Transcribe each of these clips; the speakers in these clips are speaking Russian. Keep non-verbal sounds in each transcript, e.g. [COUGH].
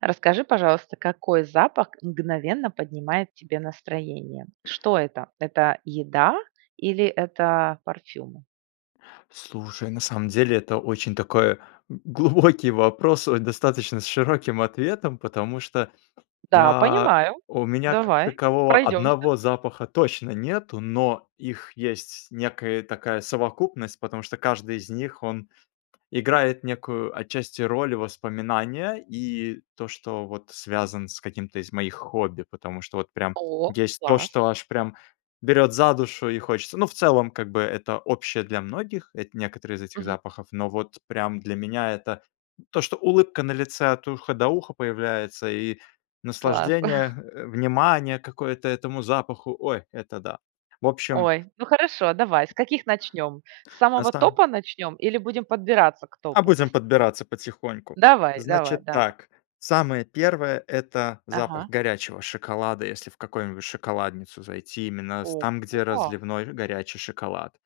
Расскажи, пожалуйста, какой запах мгновенно поднимает тебе настроение? Что это? Это еда или это парфюм? Слушай, на самом деле это очень такой глубокий вопрос с достаточно с широким ответом, потому что, Да, я, понимаю. у меня как Давай такового пройдемся. одного запаха точно нету, но их есть некая такая совокупность, потому что каждый из них он играет некую отчасти роль воспоминания и то, что вот связан с каким-то из моих хобби, потому что вот прям О, есть то, класс! что аж прям берёт за душу и хочется. Ну, в целом, как бы это общее для многих. Это некоторые из этих Мгм. запахов, но вот прям для меня это то, что улыбка на лице от уха до уха появляется, и Класс. наслаждение, [CHUCKLES] э, внимание какое-то этому запаху, ой, это да. В общем Ой, ну хорошо, давай. С каких начнем? С На самого сам топа начнем или будем подбираться к А топу будем постепенно? подбираться потихоньку. Давай давай Значит давай! так, самое первое- это запах Ага. горячего шоколада. Если в какую-нибудь шоколадницу зайти, именно с там, где Ого! разливной горячий шоколад.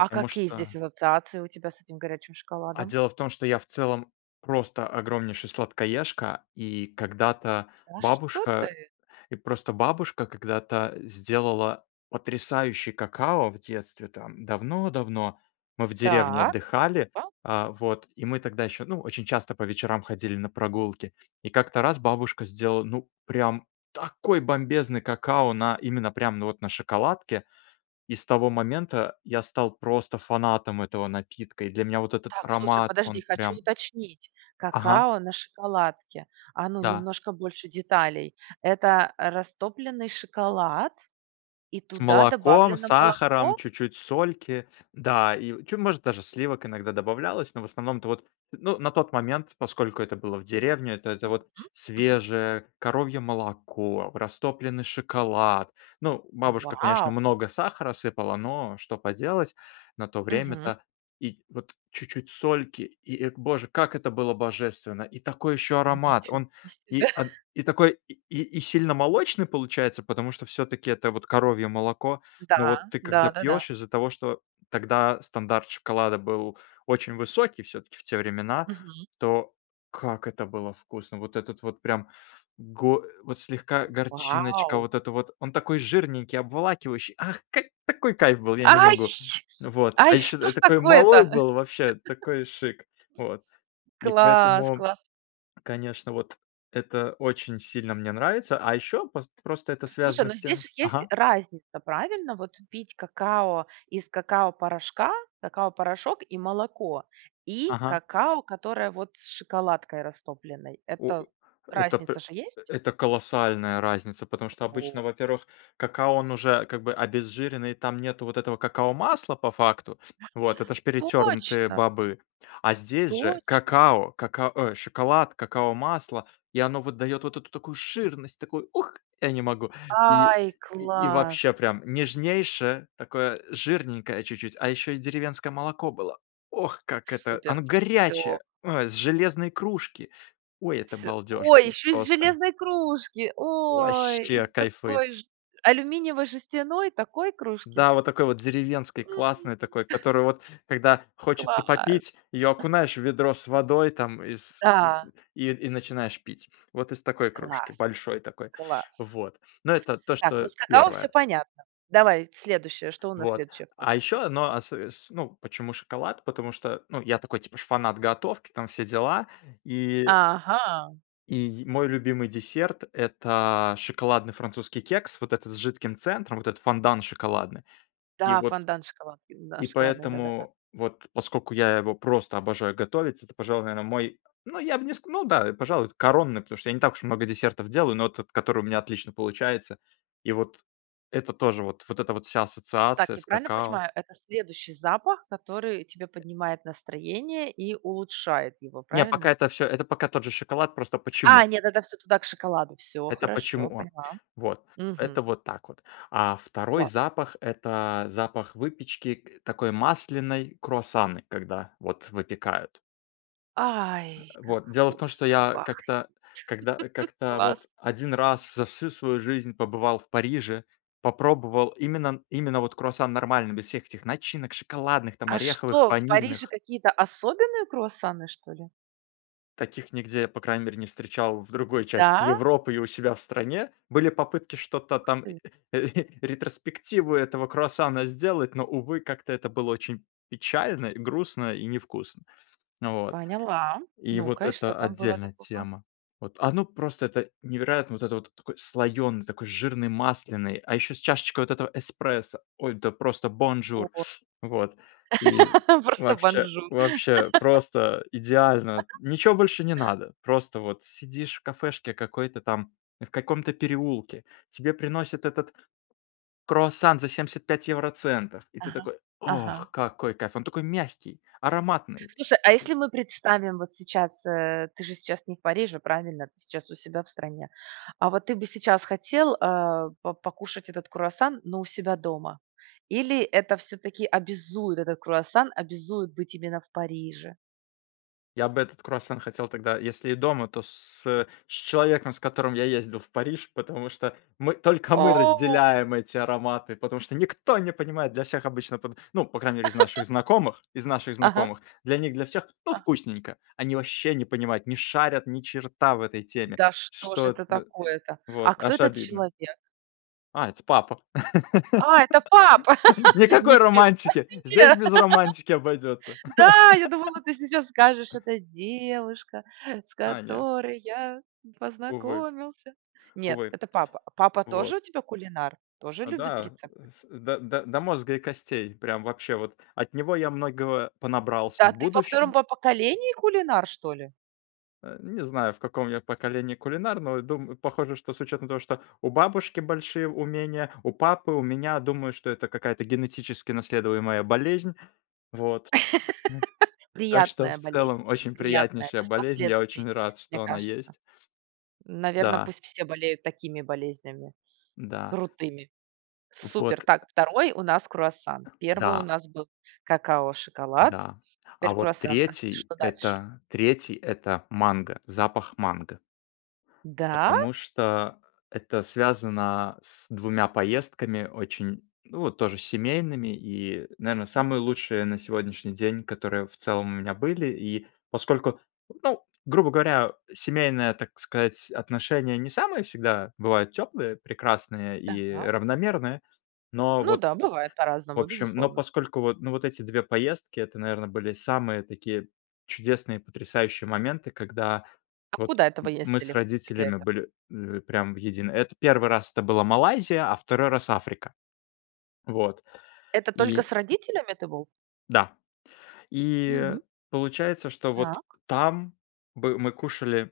А какие здесь что ассоциации у тебя с этим горячим А шоколадом? дело в том, что я в целом просто огромнейший сладкоежка, и когда-то Да что бабушка ты! и просто бабушка когда-то сделала потрясающий какао в детстве, там, давно давно. Мы в деревне Так, отдыхали, ва э, вот, и мы тогда еще, ну, очень часто по вечерам ходили на прогулки. И как-то раз бабушка сделала, ну, прям такой бомбезный какао, на именно прямо, ну, вот, на шоколадке, и с того момента я стал просто фанатом этого напитка, и для меня вот этот Так слушай, аромат, подожди, он хочу прям уточнить, Ага. какао на шоколадке. А, ну, Да. немножко больше деталей. Это растопленный шоколад и С туда молоком, добавлено сахаром, молоко? чуть-чуть сольки, да, и чё, может, даже сливок иногда добавлялось, но в основном-то вот, ну, на тот момент, поскольку это было в деревне, это вот Мгм мгм. свежее коровье молоко, растопленный шоколад. Ну, бабушка, конечно, Вау! много сахара сыпала, но что поделать, на то Мгм. время-то, и вот, чуть-чуть сольки. И, о боже, как это было божественно! И такой ещё аромат! Ничего Он, себе! и он [CHUCKLES] и такой и и сильно молочный получается, потому что всё-таки это вот коровье молоко, Да, ну вот ты когда да-да-да. пьёшь, из-за того, что тогда стандарт шоколада был очень высокий всё-таки в те времена, Мгм. то как это было вкусно! Вот этот вот прям го вот слегка горчиночка Вау! вот эта вот. Он такой жирненький, обволакивающий. Ах, какой такой кайф был, я не Ай! могу! Вот. А Ай, еще что я ж такой малой такое-то? [CHUCKLES] был, вообще такой шик, вот. И Класс поэтому, класс! конечно, вот, это очень сильно мне нравится, а еще пос просто это Слушай, связано ну, с тем здесь есть же ага. разница, правильно, вот? Пить какао из какао-порошка. Какао-порошок, и молоко, и Ага. какао, которое, вот, с шоколадкой растопленной. О Это это разница п же есть? это колоссальная разница, потому что обычно, Вот! во-первых, какао он уже как бы обезжиренный, там нету вот этого какао-масла по факту. Вот. Это же перетернутые Точно! бобы. А здесь же Точно! какао, кака ой, шоколад, какао-масло, и оно, вот, дает вот эту такую жирность, такую, ух, я не могу! И, Ай, и класс! вообще прям нежнейшее, такое жирненькое чуть-чуть, а еще и деревенское молоко было. Ох, как это! Супер! Оно Всё! горячее, ой, с железной кружки, ой, это С балдеж ой, был, еще из просто! железной кружки! Ой, Ваще из кайфует. такой же. Алюминиевой жестяной, такой кружки? Да вот такой вот деревенский М. классный такой, [CHUCKLES] которую вот когда хочется Класс! попить, ее окунаешь в ведро с водой там, и с Да! и и начинаешь пить. Вот из такой кружки. Класс Большой такой, класс! вот. Но это то, Так, ну, что с какао все первое. понятно. Давай следующее. Что у нас Вот. следующее в А топе идет? еще одно, осо с ну, почему шоколад? Потому что, ну, я такой, типа, ж фанат готовки, там все дела. И Ага. И, мой любимый десерт- это шоколадный французский кекс, вот этот с жидким центром, вот этот фондан шоколадный. И Да, вот фонтан шоколадки. Да, И шоколадный, да-да-да. поэтому, вот поскольку я его просто обожаю готовить, это, пожалуй, наверное, мой, ну, я бы не ск ну да, пожалуй, коронный, потому что я не так уж много десертов делаю, но тот, который у меня отлично получается. И вот это тоже вот, вот эта вот вся Так, ассоциация я с правильно какао. понимаю, это следующий запах, который тебе поднимает настроение и улучшает его, Не, пока правильно? это всё, это пока тот же шоколад, просто почему. А, нет, это всё туда, к шоколаду. Все Это почему хорошо, он. поняла. Вот. Мгм. Это вот так вот. А 2 Класс. запах- это запах выпечки, т утакой масляной, круассаны, когда вот выпекают. Ай, как Вот, дело в том, что вкусно я пахнет! как-то когда [CHUCKLES] как-то Класс. вот 1 раз за всю свою жизнь побывал в Париже, попробовал именно н именно вот круассан нормальный, без всех этих начинок шоколадных, там, А ореховых, что, в Париже ванильных. какие-то особенные круассаны, что ли? Таких нигде, по крайней мере, не встречал в другой части Да? Европы и у себя в стране. Были попытки что-то Ух там, ты! [CHUCKLES] ретроспективу этого круассана сделать, но, увы, как-то это было очень печально, грустно и не вкусно. Вот. Поняла, И вот ну-ка, и что это там было отдельная такого? тема. Вот. Оно просто это невероятно. Вот это вот такой слоёный, такой жирный, масляный, а ещё с чашечкой вот этого эспрессо. Ой, да просто бонжур О. Вот. И [LAUGHS] Просто вообще бонжур. вообще [LAUGHS] просто идеально, [CHUCKLES] ничего больше не надо, просто вот сидишь в кафешке какой-то там, в каком-то переулке, тебе приносят этот круассан за 75 евроцентов, и ты Ага такой: ага. "Ох, какой кайф". Он такой мягкий, ароматный, Слушай, а и если мы представим вот сейчас, э, ты же сейчас не в Париже, правильно? Ты сейчас у себя в стране. А вот ты бы сейчас хотел, э, по покушать этот круассан, но у себя дома или это все-таки обязует, этот круассан обязует быть именно в Париже? Я бы этот круассан хотел тогда если и дома, то с с э, с человеком, с которым я ездил в Париж. Потому что мы, только мы О. разделяем эти ароматы, потому что никто не понимает, для всех обычно, под ну, по крайней мере, из наших [LAUGHS] знакомых, из наших Ага. знакомых для них для всех, ну, Ага. вкусненько. Они ваще не понимают, не шарят ни черта в этой теме, Да что ж что это да, такое-то! вот, А кто аж этот обидно. человек? А, это папа. А, это папа! [LAUGHS] [LAUGHS] Никакой Ничего романтики! Здесь себе! без романтики обойдётся. [LAUGHS] Да, я думала, ты сейчас скажешь: [LAUGHS] "Это девушка, с А, нет. которой я Увы. познакомился". Нет, Увы. это папа. Папа тоже Вот. у тебя кулинар? Тоже А, любит да. рецепты? С да, да, до мозга и костей. Прям вообще вот. От него я многого понабрался Да, в ты во 2 будущем. по поколении кулинар, что ли? Э, не знаю, в каком я поколении кулинар, но дум похоже, что с учетом того, что у бабушки большие умения, у папы. У меня, думаю, что это какая-то генетически наследуемая болезнь, вот. [LAUGHS] Так что в Приятная болезнь, целом очень приятная, приятнейшая без болезнь, я последствий, очень рад, мне что она кажется. есть. Наверно, Да. пусть все болеют такими болезнями, Да. крутыми. Супер! Вот. Так, 2 у нас круассан. 1 у Да. нас был какао-шоколад. Да. А Теперь вот круассан. А с 3, что дальше? это, 3, это манго, запах манго. Да? Потому что это связано с 2 поездками, очень, ну, вот тоже, семейными, и, наверно, Мгм. самые лучшие на сегодняшний день, которые в целом у меня были. И, поскольку, ну, грубо говоря, семейная, так сказать, отношения не самые всегда бывают теплые, прекрасные и Так. равномерные, но Ну вот, да, бывает в по-разному, общем. Но безусловно. поскольку вот, ну, вот эти 2 поездки, это, наверно, были самые такие чудесные, потрясающие моменты, когда А вот куда это вы м мы с ездили? Где родителями это? были, ли прям в единый это 1 раз это была Малайзия, а 2 раз Африка. Вот Это только и с родителями ты был? Да. И Мгм. получается, что вот Так. там бы мы кушали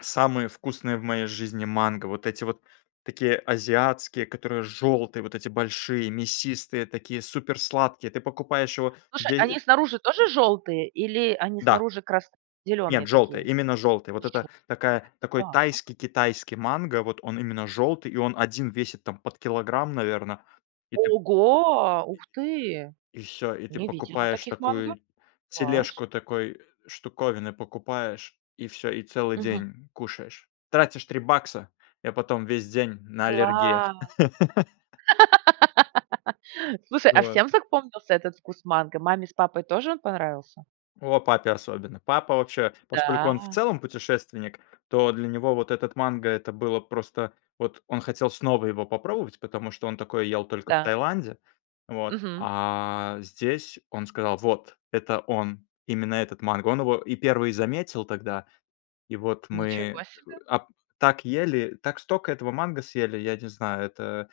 самые вкусные в моей жизни манго, вот эти вот такие азиатские, которые жёлтые, вот эти большие, мясистые, такие супер сладкие. Ты покупаешь его Слушай, они дей снаружи тоже жёлтые или они Да! снаружи крас зеленые Нет, жёлтые, такие? именно жёлтые, вот это Желтые. такая такой Так. тайский-китайский манго, вот он именно жёлтый, и он 1 весит там под килограмм, наверно. И ты Ого! Ух ты! И всё, и ты Не видела покупаешь таких манго. такую Класс! тележку, такой штуковины покупаешь, и всё, и целый Мгм. день кушаешь. Тратишь 3 бакса, и потом весь день на аллергиях. Класс! [LAUGHS] [LAUGHS] Слушай, а Вот. всем запомнился этот вкус манго? Маме с папой тоже он понравился? О, папе особенно! Папа вообще, поскольку он в Да. целом путешественник, то для него вот этот манго- это было просто Вот он хотел снова его попробовать, потому что он такое ел только в Да. Таиланде, вот, Мгм. а, здесь он сказал: "Вот, это он, именно этот манго". Он его и первый заметил тогда. И вот Ничего мы себе! ап так ели, так стока этого манго съели, я не знаю. Это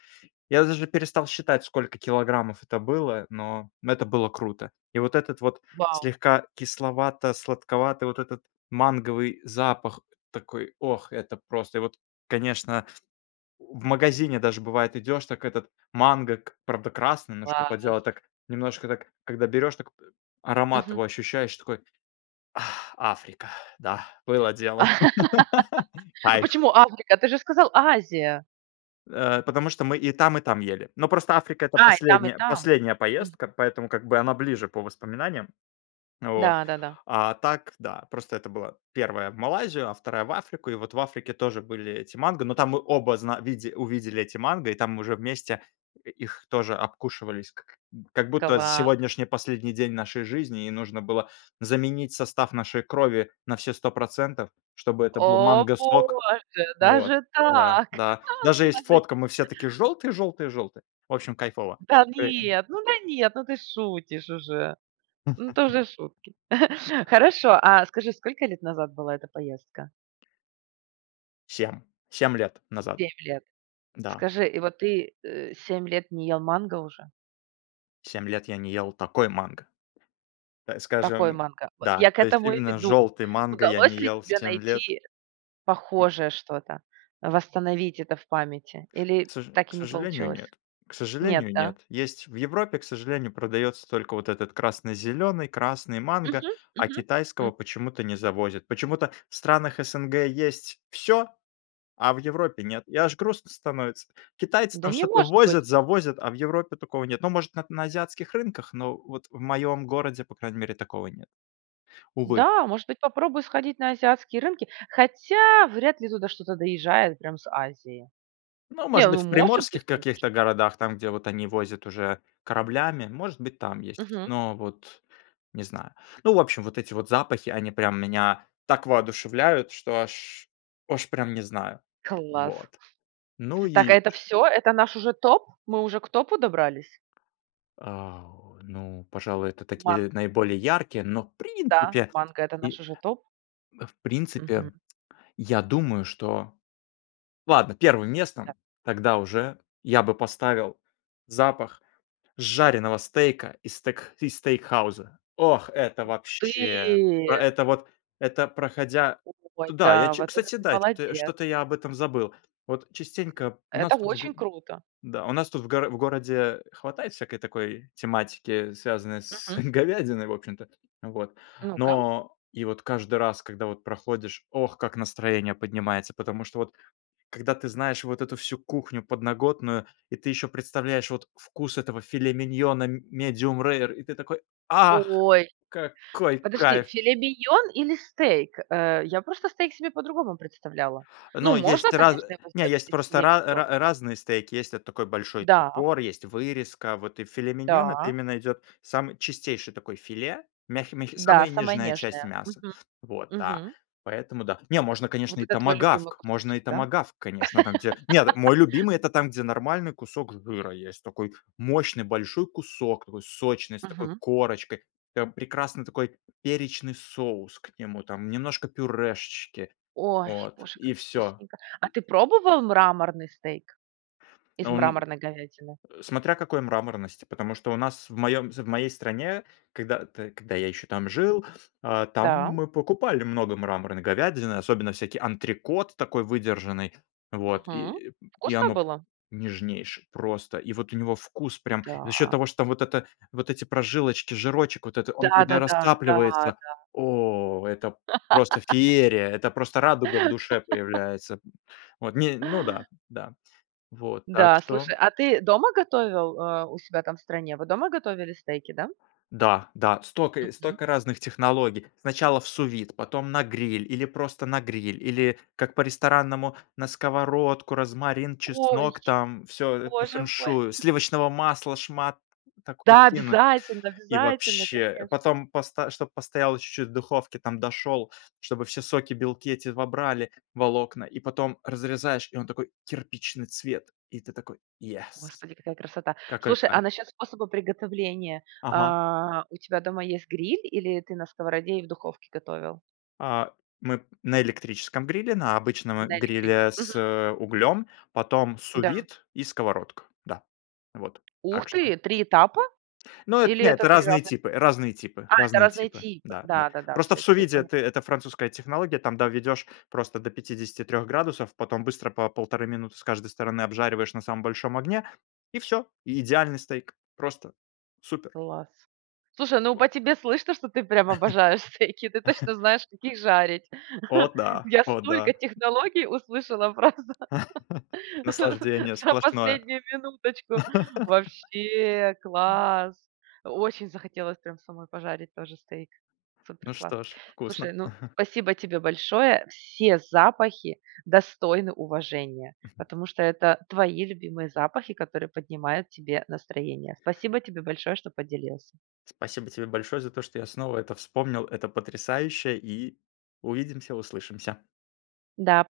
Я даже перестал считать, сколько килограммов это было, но это было круто! И вот этот вот Вау! слегка кисловато-сладковатый, вот этот манговый запах. Такой, ох! Это просто И вот, конечно В магазине даже бывает- идёшь, так этот манго, к правда красный, но что Класс! поделать, так немножко, так, когда берёшь, так аромат Мгм. его ощущаешь такой: "Ах, Африка! Да, было дело!" [LAUGHS] [LAUGHS] А Кайф! почему Африка? Ты же сказал: "Азия". Э, потому что мы и там и там ели. Но просто Африка- это А, и там, и последняя там. последняя М. поездка, поэтому как бы она ближе по воспоминаниям. Вот. Да-да-да. А так, да, просто это была 1 в Малайзию, а 2 в Африку. И вот в Африке тоже были эти манго, но там мы оба зна виде увидели эти манго, и там уже вместе их тоже обкушивались, как как будто Класс! сегодняшний последний день нашей жизни, и нужно было заменить состав нашей крови на все 100 %, чтобы это был О манго сок. боже, Вот. даже Да, так! да. А, Даже есть положите. фотка: мы все такие жёлтые жёлтые жёлтые. В общем, кайфово. Да Э Ага. нет, ну да, нет, ну ты шутишь уже! Ну, это [CHUCKLES] уже шутки. [CHUCKLES] Хорошо, а скажи, сколько лет назад была эта поездка? 7- 7 лет назад. 7 лет. Да. Скажи, и вот ты, э, 7 лет не ел манго уже? 7 лет я не ел такой манго. Так Такой скажем, манго? Вот да. я к То есть этому и именно веду. жёлтый манго я Удалось не ли ел тебе 7 лет. найти похожее что-то, восстановить это в памяти К или соже так к и не сожалению, получилось? нет. К Нет, сожалению, да? нет. Есть в Европе, к сожалению, продаётся только вот этот красно-зелёный, красный манго, Мгм, а мгм, китайского м. почему-то не завозят. Почему-то в странах СНГ есть всё, а в Европе- нет. И аж грустно становится. Китайцы Да там не что-то может возят, быть. завозят, а в Европе такого нет. Ну, может, на на азиатских рынках, но вот в моём городе, по крайней мере, такого нет. Увы. Да, может быть, попробую сходить на азиатские рынки, хотя вряд ли туда что-то доезжает прям с Азии. Ну, Не, может быть, ну в может быть, приморских каких-то конечно. городах, там, где вот они возят уже кораблями, может быть, там есть, Мгм. но вот не знаю. Ну, в общем, вот эти вот запахи, они прям меня так воодушевляют, что аж аж прям не знаю. Класс! Вот. Ну Так, а и это чт всё? Это наш уже топ? Мы уже к топу добрались? А, ну, пожалуй, это Ман такие, наиболее яркие, но, в Да, принципе манго- это наш и уже топ? В принципе, Мгм. я думаю, что Ладно, первым Да. местом тогда уже я бы поставил запах жареного стейка из стек из стейкхауза. Ох, это Ух ты! вообще! Это вот, это, проходя Ой, туда, я да, чу вот это кстати, ты да, кто молодец. что-то я об этом забыл. Вот частенько у Это нас тут в г очень круто. Да, у нас тут в гор в городе хватает всякой такой тематики, связанной с Мгм. говядиной в общем-то, вот. Ну-ка. Но и вот каждый раз, когда вот проходишь, ох, как настроение поднимается! Потому что, вот когда ты знаешь вот эту всю кухню подноготную, и ты еще представляешь вкус этого филе-миньона м medium-rare и ты такой: "Ах, Ой! какой Подожди, кайф!" филе-миньон или стейк? Э, я просто стейк себе по-другому представляла. Ну, Ну, можно, есть раз конечно, его не, сделать есть из просто ра филе-миньон. ра разные стейки. Есть вот такой большой Да. топор, есть вырезка, вот, и филе-миньон- это Да. именно идет самый чистейший такой филе, мягкий мягкий, Да, самая самая нежная часть нежная. мяса, Мгм. вот, да, Мгм. поэтому, да. Не, можно, конечно, Вот и это твой любимый томагавк, можно кусочек, и да? томагавк, конечно, там те. Нет, мой [LAUGHS] любимый- это там, где нормальный кусок жира есть, такой мощный большой кусок, такой сочный, с такой Мгм. корочкой. Там прекрасный такой перечный соус к нему там, немножко пюрешечки. Ой, Вот. боже, И как всё. вкусненько! А ты пробовал мраморный стейк? Из Но у ме мраморной говядины? Э, смотря какой мраморности, потому что у нас в моём з в моей стране, когда т когда я еще там жил, а, там Да. мы покупали много мраморной говядины, особенно всякий антрекот, такой выдержанный, вот. Мгм. И и Вкусно оно было? нежнейшее просто, и вот у него вкус прям За счёт Да. того, что вот эта вот эти прожилочки, жирочек вот это, он когда Да-да-да. Да, растапливается. да. О! Это просто феерия, это просто радуга в душе [LAUGHS] появляется. М, вот. Не Ну да. Да. Вот, так Да, что слушай, а ты дома готовил, а, у себя там в стране? Вы дома готовили стейки, да? Да, да. Стока Мгм. стока разных технологий: сначала в су-вид, потом на гриль, или просто на гриль, или как по-ресторанному, на сковородку, розмарин, Ой! чеснок там, всё, э, по Боже мой! феншую, сливочного масла шмат такой Да, кинуть. обязательно И обязательно, вообще. конечно! Потом посто чтоб постояло чуть-чуть в духовке, там дошёл, чтобы все соки, белки эти вобрали волокна, и потом разрезаешь, и он такой- кирпичный цвет, и ты такой: "Yes!" Господи, какая красота! Какой Слушай, а кайф! насчёт способа приготовления. Ага. А, у тебя дома есть гриль или ты на сковороде или духовке готовил? А, мы на электрическом гриле, на обычного На электриче гриле Мгм. с углем, потом Да. су-вид и сковородка. Да. Вот. Ух Так что. ты, 3 этапа? Ну, это Или не это это 3 разные разных, типы, разные типы, а? А, это разные разные типы. типы? Да, да. Да, да, да, Просто в всё теперь су-виде поня ты, это французская технология, там доведешь просто до 53 градусов, потом быстро по 1,5 минуты с каждой стороны обжариваешь на самом большом огне и всё. И идеальный стейк, просто. Супер! Класс. Слушай, ну, Вот. по тебе слышно, что ты прям обожаешь стейки. Ты точно знаешь, как их жарить. [LAUGHS] О [CHUCKLES] да! Я О да! столько технологий услышала, просто, [LAUGHS] [LAUGHS] Наслаждение за сплошное. последнюю минуточку. Вообще [LAUGHS] класс! Очень захотелось прям самой пожарить тоже стейк. Супер Ну класс! что ж, Слушай, вкусно. ну, [LAUGHS] спасибо тебе большое! Все запахи достойны уважения, [CHUCKLES] потому что это твои любимые запахи, которые поднимают тебе настроение. Спасибо тебе большое, что поделился. Спасибо тебе большое за то, что я снова это вспомнил, это потрясающе, и увидимся, услышимся. Да.